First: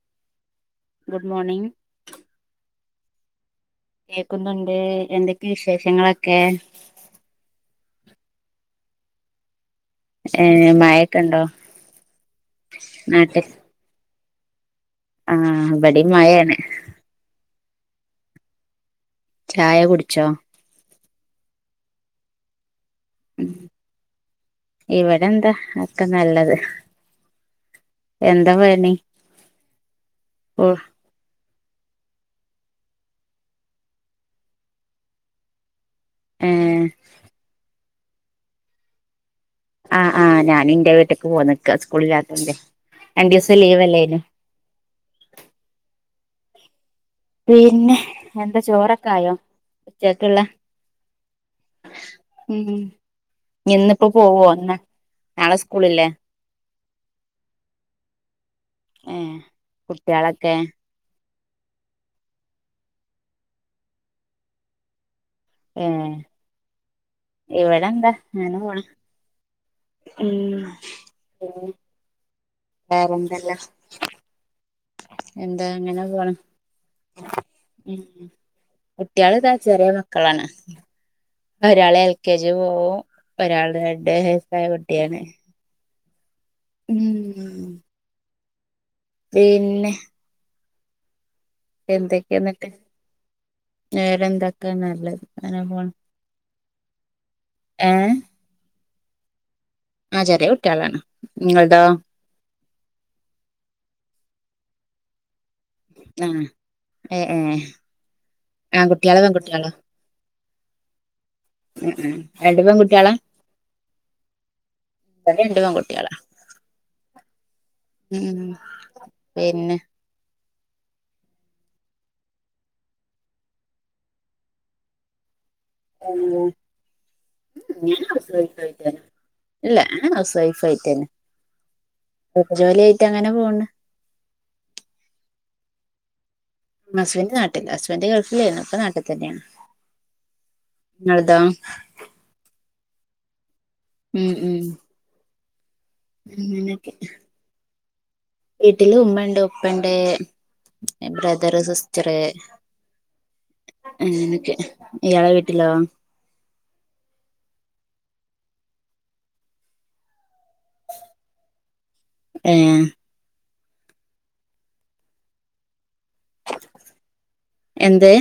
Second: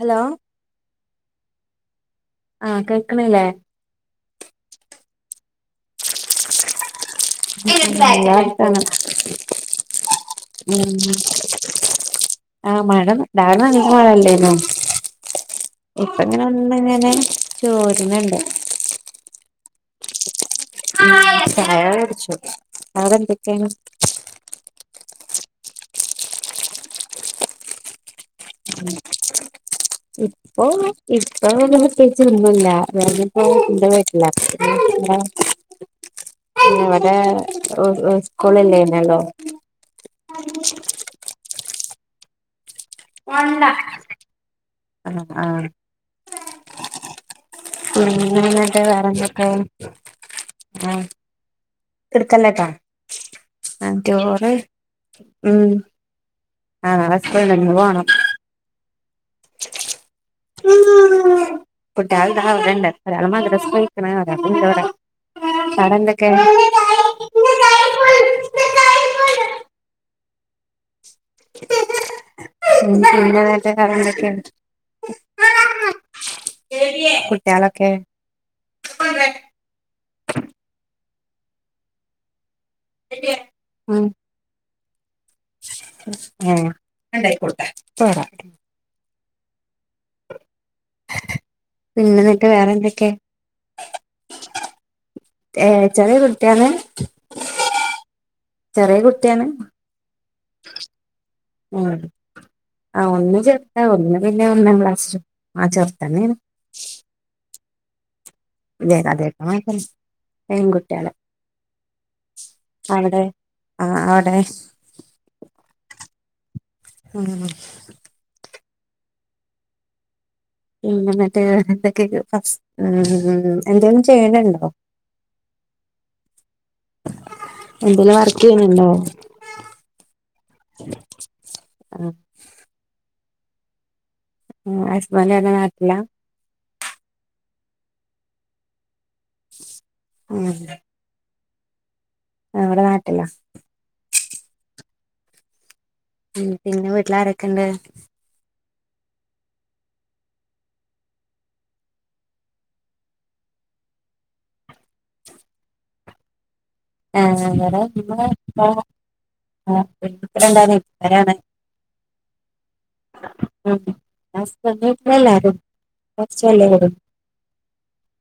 Hello good morning ആഹ് കേൾക്കണില്ലേ കേക്കുന്നുണ്ട് എന്തൊക്കെ വിശേഷങ്ങളൊക്കെ ഉം [inaudible] ഉം ഏ മഴൊക്കെ ഉണ്ടോ ആ മഴ രാവിലെ നാട്ടിൽ നല്ല മഴല്ലേ ആഹ് ഇവിടെയും ഇപ്പ ഇങ്ങനെ മഴയാണ് ഒന്നിങ്ങനെ ചോരുന്നുണ്ട് ചായ കുടിച്ചോ ഉം ചായ കുടിച്ചു ഉം അവടെന്തൊക്കെണ് ഇവിടെ എന്താ അക്കെ നല്ലത് എന്താ പറയണെ ഇപ്പൊ ഇപ്പ്‌ ഇപ്പൊ പ്രത്യേകിച്ച് ഒന്നുമില്ല വരണിപ്പൊ എന്റെ വീട്ടില പ്രെത്യേകിച്ച് എന്താ ഏ ഇന്ന് ഇവിടെ ഓ ഓ സ്കൂളില്ലേന്നല്ലോ ആഹ് ആഹ് ഞാനിന്റെ വീട്ട്ക്ക് പോന്നെക്ക സ്കൂളില്ലാത്തോണ്ടെ രണ്ടു ദിവസം ലീവ് ആഹ് അല്ലായിനൊ ആഹ് പിന്നെ എന്താ എന്നിട്ട് ചോറൊക്കെ ആയോ വേറെന്തൊക്കെ ഉച്ചക്കുള്ള ആഹ് എടുക്കല്ലേട്ടാ ഉം ആഹ് ഇന്നിപ്പോ പോവോ ചോറ് എന്നാ നാളെ ഉം സ്കൂളില്ലേ ആഹ് സ്കൂൾഇണ്ട് ഇന്ന് പോണം ഏഹ് കുട്ടികളെക്കെ കുട്ടികൾ താ അവിടെ ഇണ്ട് ഒരാള് മതർസെ പോയേക്കണ് ഒരാള് ഇണ്ട് ഇവിടെ അവിടെ ഏഹ് ഇവിടെ എന്താ ങ്ങനെ പോണ് ഉം ഉം പിന്ന വേറെന്തല്ല ന്നത്തെ കറി എന്തൊക്കെയാണ് എന്താ അങ്ങനെ പോണം എന്തൊക്കെ കുട്ടികളൊക്കെ ഉം കുട്ടികള്താ ചെറിയ മക്കളാണ് ഒരാള് എൽ കെ ജി പോവും ഒരാള് രണ്ട്സായ കുട്ടിയാണ് ഏഹ് ഉം ഉണ്ടായിക്കോടുക്കാൻ പ്പൊ വരാം പിന്നെ പിന്നെ എന്തൊക്കെയ എന്നിട്ട് വേറെ എന്തൊക്കെ വേറെന്തൊക്കാ നല്ലത് ഏഹ് ചെറിയ കുട്ടിയാണ് ഏഹ് ചെറിയ കുട്ടിയാണ് ആ, ചെറിയ കുട്ടിയാളാണ്, നിങ്ങളുടെതൊ ഉം ആ, ഒന്ന് ചെറുതാ, ഒന്നിനെ പിന്നെ, ഒന്നാക്ലാസ്സ്‌, ആ ചേർത്തെന്നെന്നെണ് ഏ ഏ ആൺകുട്ടികളോ പെൺകുട്ടികളോ [unintelligible] പെൺകുട്ടിയാൾ ഉം, ഉം, രണ്ടു പെൺകുട്ടിയാള, ആഹ് അവിടെ ഇവടെ രണ്ടും, ആൺകുട്ടിയാള ഉം, ഉം, പിന്നെ. പിന്നെ, മറ്റേ എതൊക്കെ, മ്മ, മ്മ്, എന്തേളും, ചെയ്യലിണ്ടോ ഉം, എന്തേലും വർക്ക് ചെയ്യണുണ്ടോ [unintelligible] ഇല്ല, ഞാന് ഓസ്‌വൈഫ്‌ ആയിട്ടേന്ന് ആഹ് ജോലി, ആയിട്ട് അങ്ങനെ, പോണ്. ആ, ഹുസ്ബൻഡ് നാട്ടിലാ ഹസ്ബൻഡ്, നാട്ടില, ഹുസ്ബൻഡ്, ഗൾഫിലേനിം, പ്പൊ, നാട്ട്തന്നെണ്, ഉം ഇങ്ങളെദോ നമ്മടെ, നാട്ടല്ലാ ഉം, ഉം. ഉ, പിന്നെ, അങ്ങനൊക്കെ വീട്ടിലാരൊക്കെ, ഇണ്ട്. വീട്ടില്, ഉമ്മ, ഉണ്ട്, ഉപ്പണ്ട്, ബ്രദറ്, സിസ്റ്ററ് ആ, എക്ക്, ഇയാള, വീട്ടിലോ ആ ഞങ്ങടെ ഏ [inaudible] [unintelligible] അത്, കുറച്ച്, എന്ത്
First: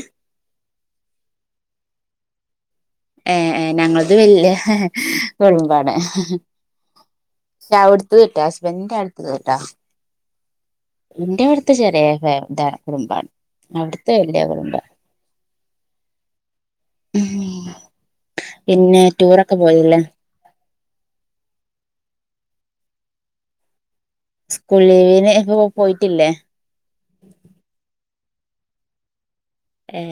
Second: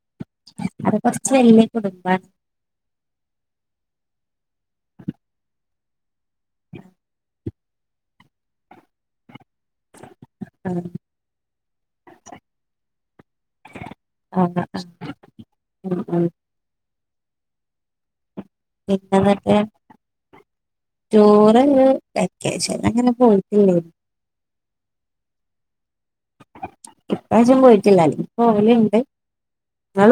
വല്ലേ, കുടുംബ ഏ, ഏ, ഞങ്ങളത്, വല്യ, വല്യ, കുടുംബണ് പക്ഷെ, അവിടുത്ത, കേട്ടാ, ഹസ്ബൻഡിന്റെ അടുത്ത, കേട്ടോ ആഹ് എന്റെ, വിടുത്തെ ചെറിയത കുടുംബണ്, അവിടുത്തെ, വലിയ ആഹ് കുടുംബ ഉം, ഉം. ഉം. പിന്നെ ടൂറൊക്കെ [unintelligible] പോയില്ലേ ചോറ് [unintelligible] അങ്ങനെ [unintelligible] സ്കൂൾ ലീവിന് പോയിട്ടില്ലേ ഇപ്രാവശ്യം, പോയിട്ടില്ല, അല്ലെങ്കി പോവലിണ്ട് ഏ,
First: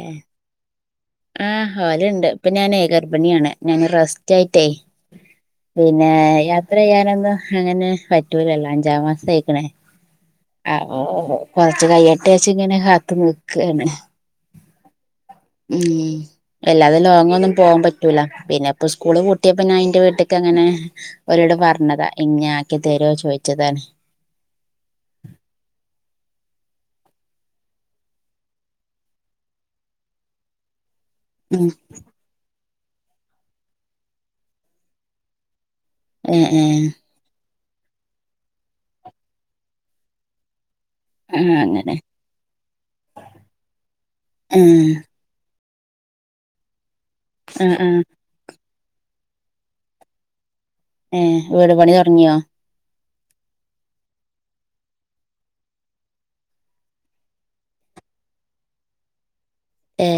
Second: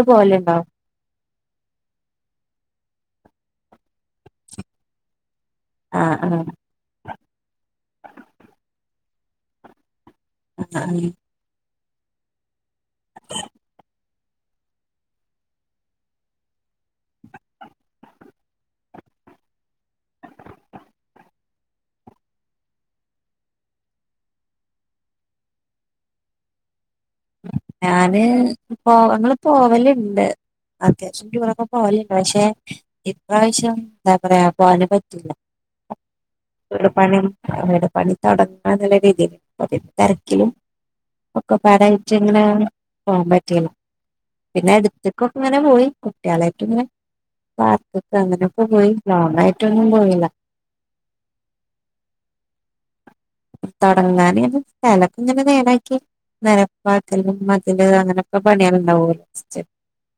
ആഹഹലുണ്ട്, ഇപ്പൊ, ഞാൻ ഏകർ ഭിണിയാണ്, ഞാൻ റെസ്റ്റ്, ആയിട്ടേ, പിന്നെ ആഹ് ആഹ് യാത്ര, ചെയ്യാനന്ന് അങ്ങനെ, പറ്റൂലല്ലോ, അഞ്ചാം മാസംയിക്കണേ, ആ ആഹ് കയ്യട്ടെച്ച്, ങ്ങനെ, കാത്ത് നിക്കാണ്, ഹ്മ്, അല്ലാതെ ലോങ്, ഒന്നും, പോകാൻ, പറ്റൂല, പിന്നെ ഇപ്പ, സ്കൂള് പൂട്ടിയപ്പ, ഞാന്റെ, വീട്ടക്ക് അങ്ങന ഒ പറഞ്ഞതാ, ഇങ്ങെ, ആക്കി തരോ, ചോയ്ച്ചതാണ് ഞാന്, പോങ്ങള്, പോവലുണ്ട് അത്യാശ്യ, ടൂർ ഒക്കെ, ഉം പോവലിണ്ട്, പശെ ഇപ്രാവശ്യം, എന്താ പറയാ, പോവാൻ പറ്റില്ല എ, ഏ, ഉം. അവരുടെ, പണിത്തടങ്ങ, നല്ല രീതിൽ, തിരക്കിലും ആഹ, അങ്ങനെ. [unintelligible] പോവാൻ, പറ്റീല, ഏ പിന്നെ എടുത്ത്കൊക്കെ, ങ്ങനെ പോയി, കുട്ടിയാളെ ആ ആ പാർക്കൊക്കെ, അങ്ങനെയൊക്കെ, പോയി, ലോങ് ആയിട്ടൊന്നും, പോയില്ല ഏ, വീട് പണി, തൊടങ്ങിയോ തൊടങ്ങാന്, സ്ഥലൊക്കെ, ഇങ്ങനെ, നേരാക്കി നരപ്പാക്കലും, മതില്, അങ്ങനെയൊക്കെ, പണിയാനുണ്ടാവലോ ഏ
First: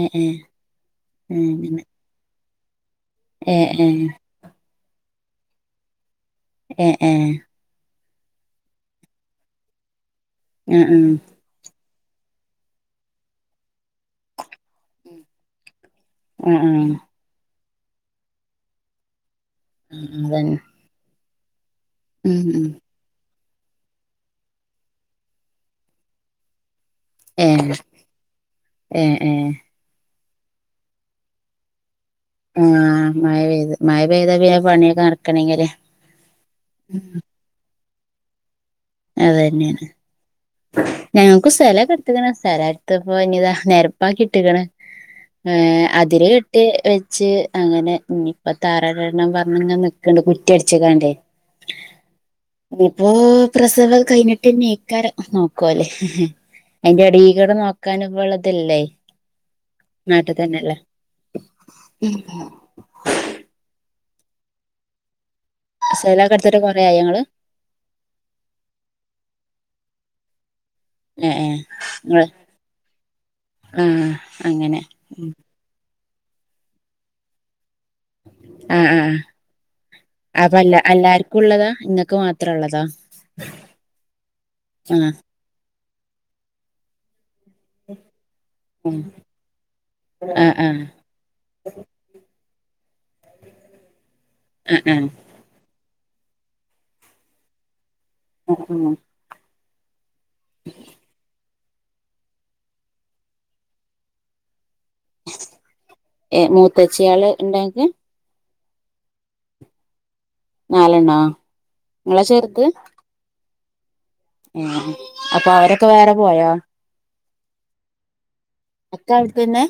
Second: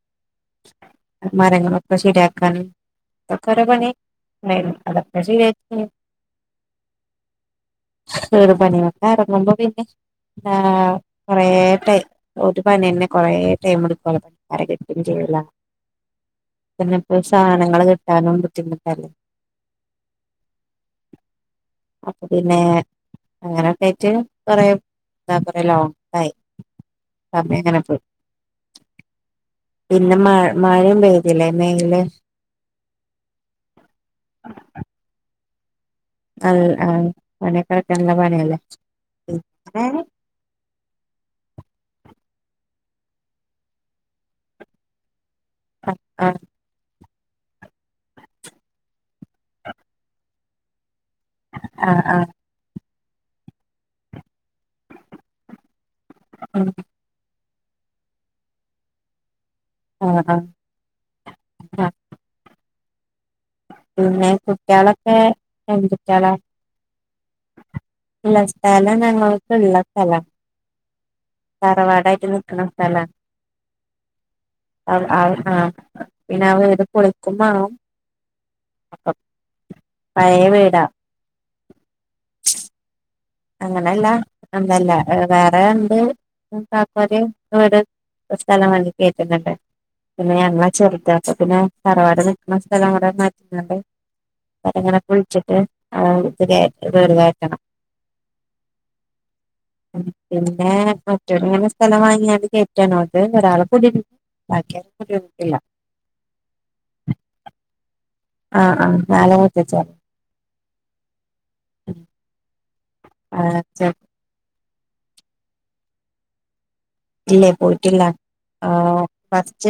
ഏ ഏ ഏ അങ്ങനെ മരങ്ങളൊക്കെ, ശെരി പണി ഏ ഏ എ ഏ കേറു പണിയൊക്കെ ഇറങ്ങുമ്പോ പിന്നെ എ ആ കൊറേ ടൈം പനിയന്നെ കൊറെേ ടൈംടുക്കും പര കിട്ടും ചെയ്ല ആ ആ ആ പിന്നെപ്പോ സാധനങ്ങള് കിട്ടാനും ബുദ്ധിമുട്ടല്ലേ അതന്നെ ഉം അപ്പോപിന്നെ ഉം അങ്ങനെയൊക്കെ ആയിട്ട് കൊറെ [unintelligible] കൊറെ ലോങ്ങായി ഏ സമയങ്ങനെപോയി ഏ ഏ പി ന്നെ മഴ മഴയും പെയ്തില്ലേ മെഴില് ആ മഴ പെയ്ത് മഴ പെയ്താ പിന്നെ പണിയൊക്കെ നടക്കണങ്കില് അയ് ആ പണിയൊക്കെ എട്ക്കാ നല്ല പണിയല്ലേ പിന്നെ അതന്നേണ് ഞങ്ങക്ക് സ്ഥലൊക്കെ ഇട്ത്ത്ക്ക്ണ് സ്ഥലട്ത്ത് ഇപ്പൊഞ്ഞ്താ നെരപ്പാകി ഇട്ടിക്ക്ണ് ഏ അതിര് ആഹ് കെട്ടി വെ ച്ച് അങ്ങനെ ഇഞ്ഞിപ്പൊ തറടണം പറഞ്ഞ്ങ്ങനെ നിക്ക്ണ്ട് കുറ്റി അടിച്ച്ക്കാണ്ടേ ആ ആ ഇഞ്ഞിപ്പോ പ്രസവം കഴിഞ്ഞിട്ടെന്നേക്കാരം നോക്കുവാല്ലേ ആഹ് അയിന്റെ എടേകൂടെ നോക്കാനുപ്പള്ളെ ഇതില്ലേ ആഹ് ആഹ് നാട്ട്തന്നെയല്ലെ പിന്നെ കുട്ട്യാളൊക്കെ ആൺകുട്ടിയളാ സ്ഥലൊക്കെ എടുത്തിട്ട് കൊറേ ആയോ ഇങ്ങള് ഇല്ല സ്ഥലം ഞങ്ങൾക്ക്ള്ള സ്ഥലാ ഏഹ് ഏഹ് ഇങ്ങള് തറവാടായിട്ട് നിക്ക്ണ സ്ഥലാ ആഹ് അങ്ങനെ ആഹ് ആഹ് ആ പിന്നെ വീട് പൊളിക്കുമാണം ആ ആ പഴയ അപ്പല്ലാ വീടാ എല്ലാർക്കുള്ളതാ ഇങ്ങക്ക് മാത്രള്ളതൊ അങ്ങനെയല്ല എന്തല്ലാ ഏ വേറേണ്ട് കാക്കാര് വീട് സ്ഥലം വാങ്ങി ഉം കേട്ടിട്ട്ണ്ട് പിന്നെ ആഹ് ഞങ്ങള് ആഹ് ചെറുത അപ്പ പിന്നെ തറവാടിന് [unintelligible] മാറ്റുന്നുണ്ട് ആഹ് ആഹ് ആഹ് ഇന്നിട്ട്ങ്ങനെ ആഹ് കുഴിച്ചിട്ട് ആ ഇതൊക്കെ കേറ്റിട്ടൊഴിവാക്കണം ആ ഉം ഉം ഉം പിന്നെ മറ്റുള്ളോരെ സ് സ്ഥല വാങ്ങിയാണ് കേറ്റാണോ അത് ഒരാള് [unintelligible] ബാക്കിയാരൊ ഏ മൂത്തച്ചിയാള് ഇണ്ടോ അനക്ക് ആ ആ നാല് മുത്തച്ഛിയാള് നാലെണ്ണൊ ഇങ്ങളാ ചെറുത് ആ ചെ ഏ അപ്പൊ അവരൊക്കെ വേറെ പോയോ ഇല്ലേ പോയിട്ടില്ല ആഹ് ഒക്കെ അവിടെതന്നെ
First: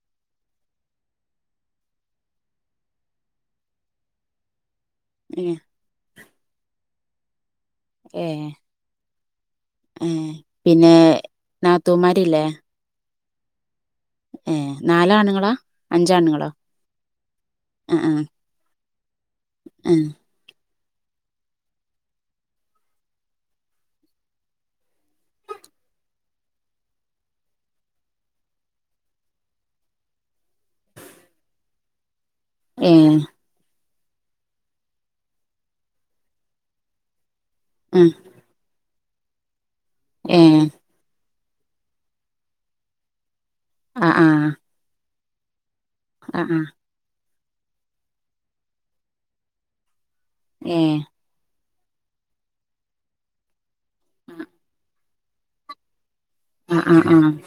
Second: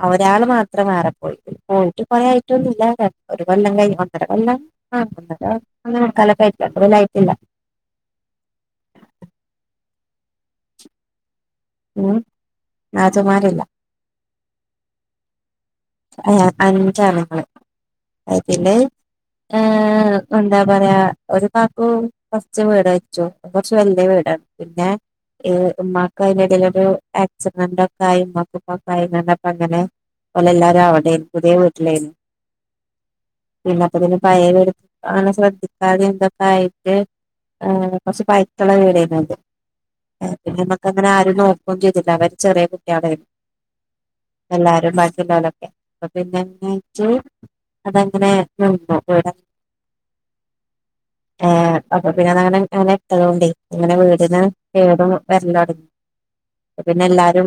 ആ ഒരാള് മാത്രം വേറെ പോയി പോയിട്ട് കൊറേ ആയിട്ടൊന്നുല്ല കെ ഒരു കൊല്ലം കഴിഞ്ഞ് ഒന്നര കൊല്ലം ആ ഒന്നര ഏഹ് ഒന്നേ മുക്കാലൊക്കെ ആയി രണ്ട് കൊല്ലം ആയിട്ടില്ല ഏ ഏ പിന്നെ നാത്തൂമാരില്ലേ ത്തൂമാരില്ല ഏ നാലാണുങ്ങളാ ആ അഞ്ചാണുങ്ങളോ അഞ്ചാണ്ങ്ങള് ആഹ് അയ് പിന്നെ ഏ ആഹ് എന്താ പറയാ ഒരു കാക്കു കൊറച്ച് വീട് വെച്ചു കൊറച്ച് വല്ല്യയാ വീടാണ് പിന്നെ ഏ ഉമ്മാക്ക് അയിന്റെടേലൊരു ആക്സിഡന്റ് ഒക്കായി ഉമ്മാക്ക ഉപ്പാക്കു ആയി ഞാണ്ട്പ്പം അങ്ങനെ ഓല് എല്ലാരും അവിടെ പുതിയ വീട്ടിലേന് ഏ പിന്നെ അപ്പ പിന്നെ പഴേത് എടു ആണ് ശ്രദ്ധിക്കാതെ എന്തൊക്കായിട്ട് ആ അങ്ങനെ ഏഹ് ആഹ് കൊറച്ച് പൈക്കളെ റെഡിയായിക്ക്ണ്പ്പം പിന്നെ ഏഹ് നമ്മക്ക് അങ്ങനെ ആരും നോ പൊക്കിയോക്ക്ല്ലാ വച്ചതെ കുട്ട്യാളെ ആഹ് ആഹ് ക്കിളോലൊക്കെ അപ്പ പിന്നെ ആഹ് ആഹ് [unintelligible] അതങ്ങനെ ആഏ അപ്പൊ പിന്നെ അതങ്ങനെ അങ്ങനെ എട്ടതൊണ്ട്േ അങ്ങനെ വീടന്ന് വീടും വരല്ലോ തുടങ്ങ ആഹ് ആഹ് പിന്നെ ആഹ് എല്ലാരും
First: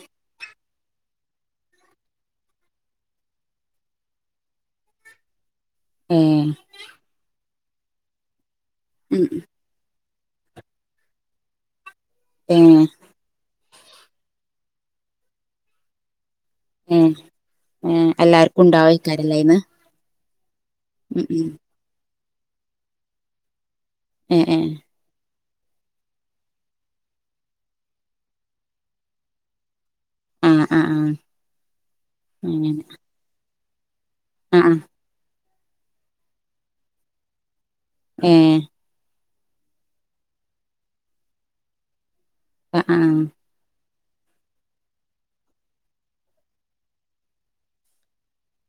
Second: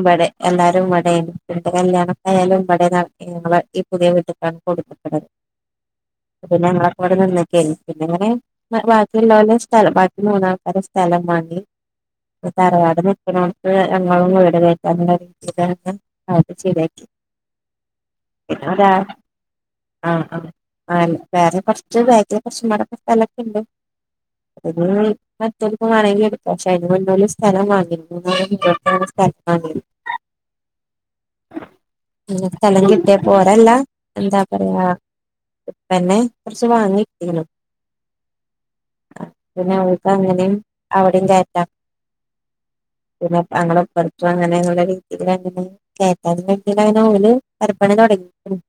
എല്ലാരുംട പിന്റെ കല്യാണായാലുംട ഞങ്ങള് ഈ പുതിയ വീട്ടക്കാണ് കൊടുക്കട്ടത് ഏഹ് പിന്നെ ഞങ്ങളവിടെ നിന്ന നെ ഉം ബാക്കിയുള്ള സ്ഥലം ബാക്കി മൂന്ന് ആൾക്കരു സ്ഥലം വാങ്ങി ഏഹ് തറവാട് നിക്കക്ക് ഞും വീട് കക്കാനുള്ള രീൽ ശരിയാക്കി ഏഹ് എല്ലാർക്കും പിന്നെ ഉണ്ടാവോ ഒരാ ഇക്കാരല്ലേ ഇന്ന് ആ ആ വേറെ കുറച്ച് വേഗ പ്രശ്നങ്ങളടൊക്കെ സ്ഥലമൊക്കെ ഉണ്ട് ഏഹ് ഏഹ് അ വേണെങ്കിൽ എക്ക പക്ഷെ അതിന് മുന്ന സ്ഥലം വാങ്ങി മ സ്ഥല വങ്ങരുന്നു ആഹ് ആഹ് ആഹ് അങ്ങനെ സ്ഥല കിട്ടേ പോരല്ല എന്താ ആഹ് പറയാ ഇന്നെ കുറച്ച് വാങ്ങി കിട്ടീനു എഹ് പിന്നെ അവൾക്ക് അങ്ങനേും അവിടെയും ചേറ്റാം ആഹ് പിന്നെ താങ്കളെ പഠത്ത അങ്ങനെയുള്ള രീതിൽങ്ങനെ അതിന് വേണ്ടി അതിന് ഓല് പെരപ്പണി തുടങ്ങിയിണ്ട്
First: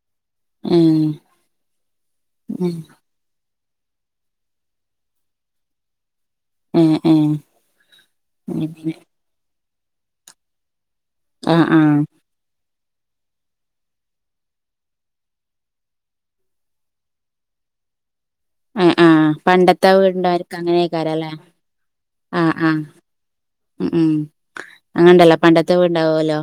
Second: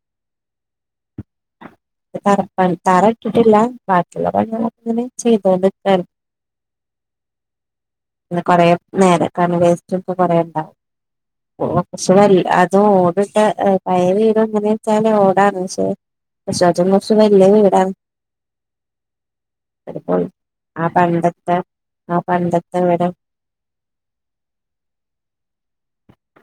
ഏ തറ താറ ഇട്ടിട്ടില്ല ബാക്കിയുള്ള പ ഇങ്ങനെ ചെയ്തക്കാ ഏ ഏ കൊറേ നേരെ ക വേസ്റ്റ് ഒക്കെ കൊറണ്ടാവും ആഹ് ഓ ആഹ് സവാരി അതും ഓടിട്ട പയറി വരും അങ്ങനെ വെച്ചാല് ഓടാണ് പക്ഷെ പക്ഷ അതും കൊർച്ച് വലിയ വീടാണ് ആഹ് ആഹ് പണ്ടത്തെ അടിപൊളി വീടിണ്ടാർക്ക് ആ അങ്ങനെയൊക്കാാരല്ലേ പണ്ടത്തെ ആ ആഹ് പണ്ടത്തെ ആഹ് വീട് ഉം ഉം അങ്ങനണ്ടല്ലോ പണ്ടത്തെ വീണ്ടാവുമല്ലോ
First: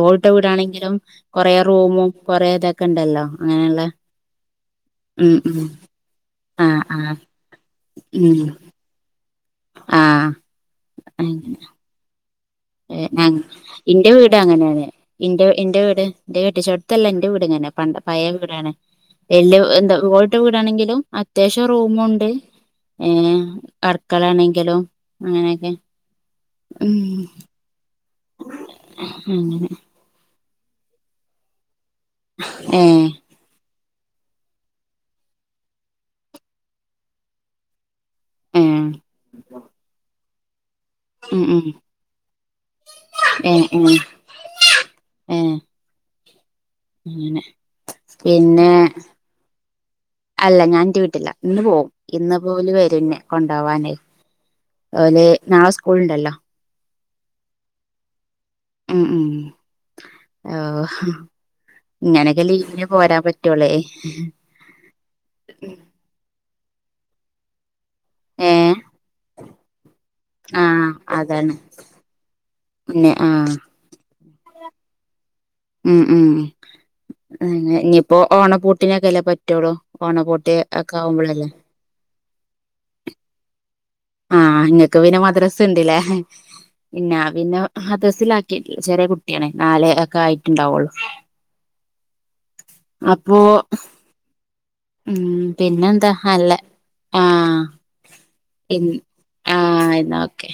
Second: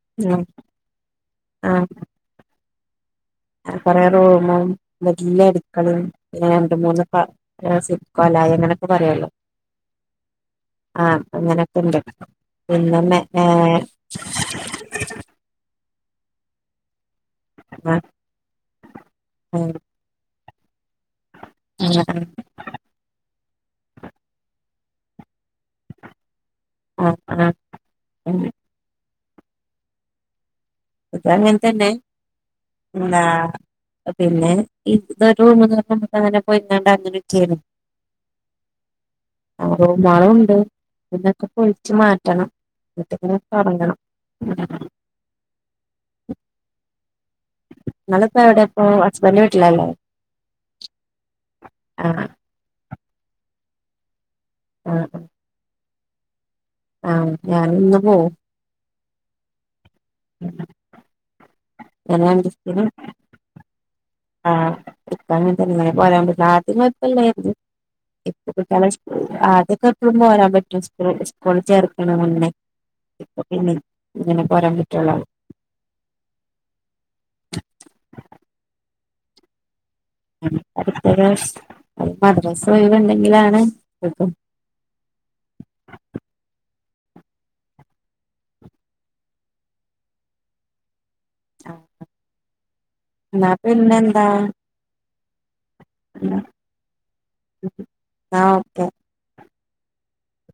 ഓടിട്ട ഉം വീടാണെങ്കിലും കൊറെേ റൂമും കൊറെേ ഇതൊക്കെ ഉണ്ടല്ലോ അങ്ങനെയുള്ള കൊറേ റൂമും ഉം വല്ല്യ ഉം അടുക്കളും രണ്ട് ആഹ് മൂന്ന് ആഹ് ഉം ല അങ്ങനൊക്കെ പറയല്ലോ ആഹ് ആഹ് അങ്ങനൊക്കെണ്ട് ഞ എന്റെ വീട് അങ്ങനെയാണ്ന്റെ എന്റെ വീട് എന്റെ കെട്ടിച്ചടത്തല്ല എൻ്റെ വീട് ങ്ങെ പ ആഹ് പഴയ വീടാണ് എല്യ ആഹ് എന്താ ഓടിട്ട വീടാണെങ്കിലും അത്യാവശ്യം ആഹ് റൂമുണ്ട് ഏ അടക്കളാണെങ്കിലും അങ്ങനെയൊക്കെ ഉം ആഹ് ആഹ് ഉം അങ്ങനെ അതാ അങ്ങനത്തന്നെ ഏഫ് പിന്നെ ഇതൊരു റൂമ്ന്ന് ഒരു റൂമുക്ക് അങ്ങനെ പോയിാണ്ട് അങ്ങറ്റരുന്നു ഏ ആ മഴുണ്ട് ഉം എന്നൊക്കെ ഉം പൊളിച്ചു മാറ്റണം എന്നത്തന ഏ ഏ തൊടങ്ങണം ഏ അങ്ങനെ നിങ്ങളിപ്പോ എവിടെ പിന്നെ ഇപ്പോ ഹസ്ബൻഡിന്റെ വീട്ടിലല്ലേ അല്ല ഞാൻറ്റ വീട്ടില ഇന്ന് പോകും ആഹ് ഇന്ന് പോലും വരുന്ന കൊണ്ടാവാനേ ആഹ് ഓല് നാളെ സ്കൂളുണ്ടല്ലോ. ആഹ് ഞാന ഇന്ന് പോവും ഉം ഉ ആഹ് ഞാൻ ഇങ്ങനൊക്കെ ലീവിന് പോരാൻ പറ്റോളേ ആ ഇപ്പ ങ്ങൻതന്നെ നാളെ ത്തിന് കൊഴപ്പല്ലപ ഏ ഇപ്പാലും ആതൊക്കെ എപ്പോഴും പോരാൻ ആ പറ്റു അതാണ് സ്സ്കൂള്ല് ചേർക്കണ മുന്നേ പിന്നെ ഇപ്പൊ ആഹ പിന്നെ ഇങ്ങനെ പോരാൻ പറ്റുള്ള ഉം ഉം ഇനിയിപ്പോ ഓണപ്പൂട്ടിനൊക്കെല്ലേ പറ്റോളൂ. ഓണ പൂട്ട്ഒക്കെ ആാക്മ്പോളല്ലേ. മദ്രാസ് ഒ യ്‌വ് ഉണ്ടെങ്കിലാണ്. ആഹ നിങ്ങക്ക് പിന്നെ മദ്രസ ണ്ടല്ലേ? പിന്നെ പിന്നെ മദ്രസിലആാക്കിട്ടില്ല ചെറിയ കുട്ടിയാണ് നാലേ ഒക്കെ ആയിട്ട്ണ്ടാവുള്ളു. ആ എന്നാ പിന്നെന്താ ഉം പിന്നെന്താ ഉം, അല്ല ആഹ എന്നാ പി ഓക്കെ ആ യിന്നാ ഓക്കെ.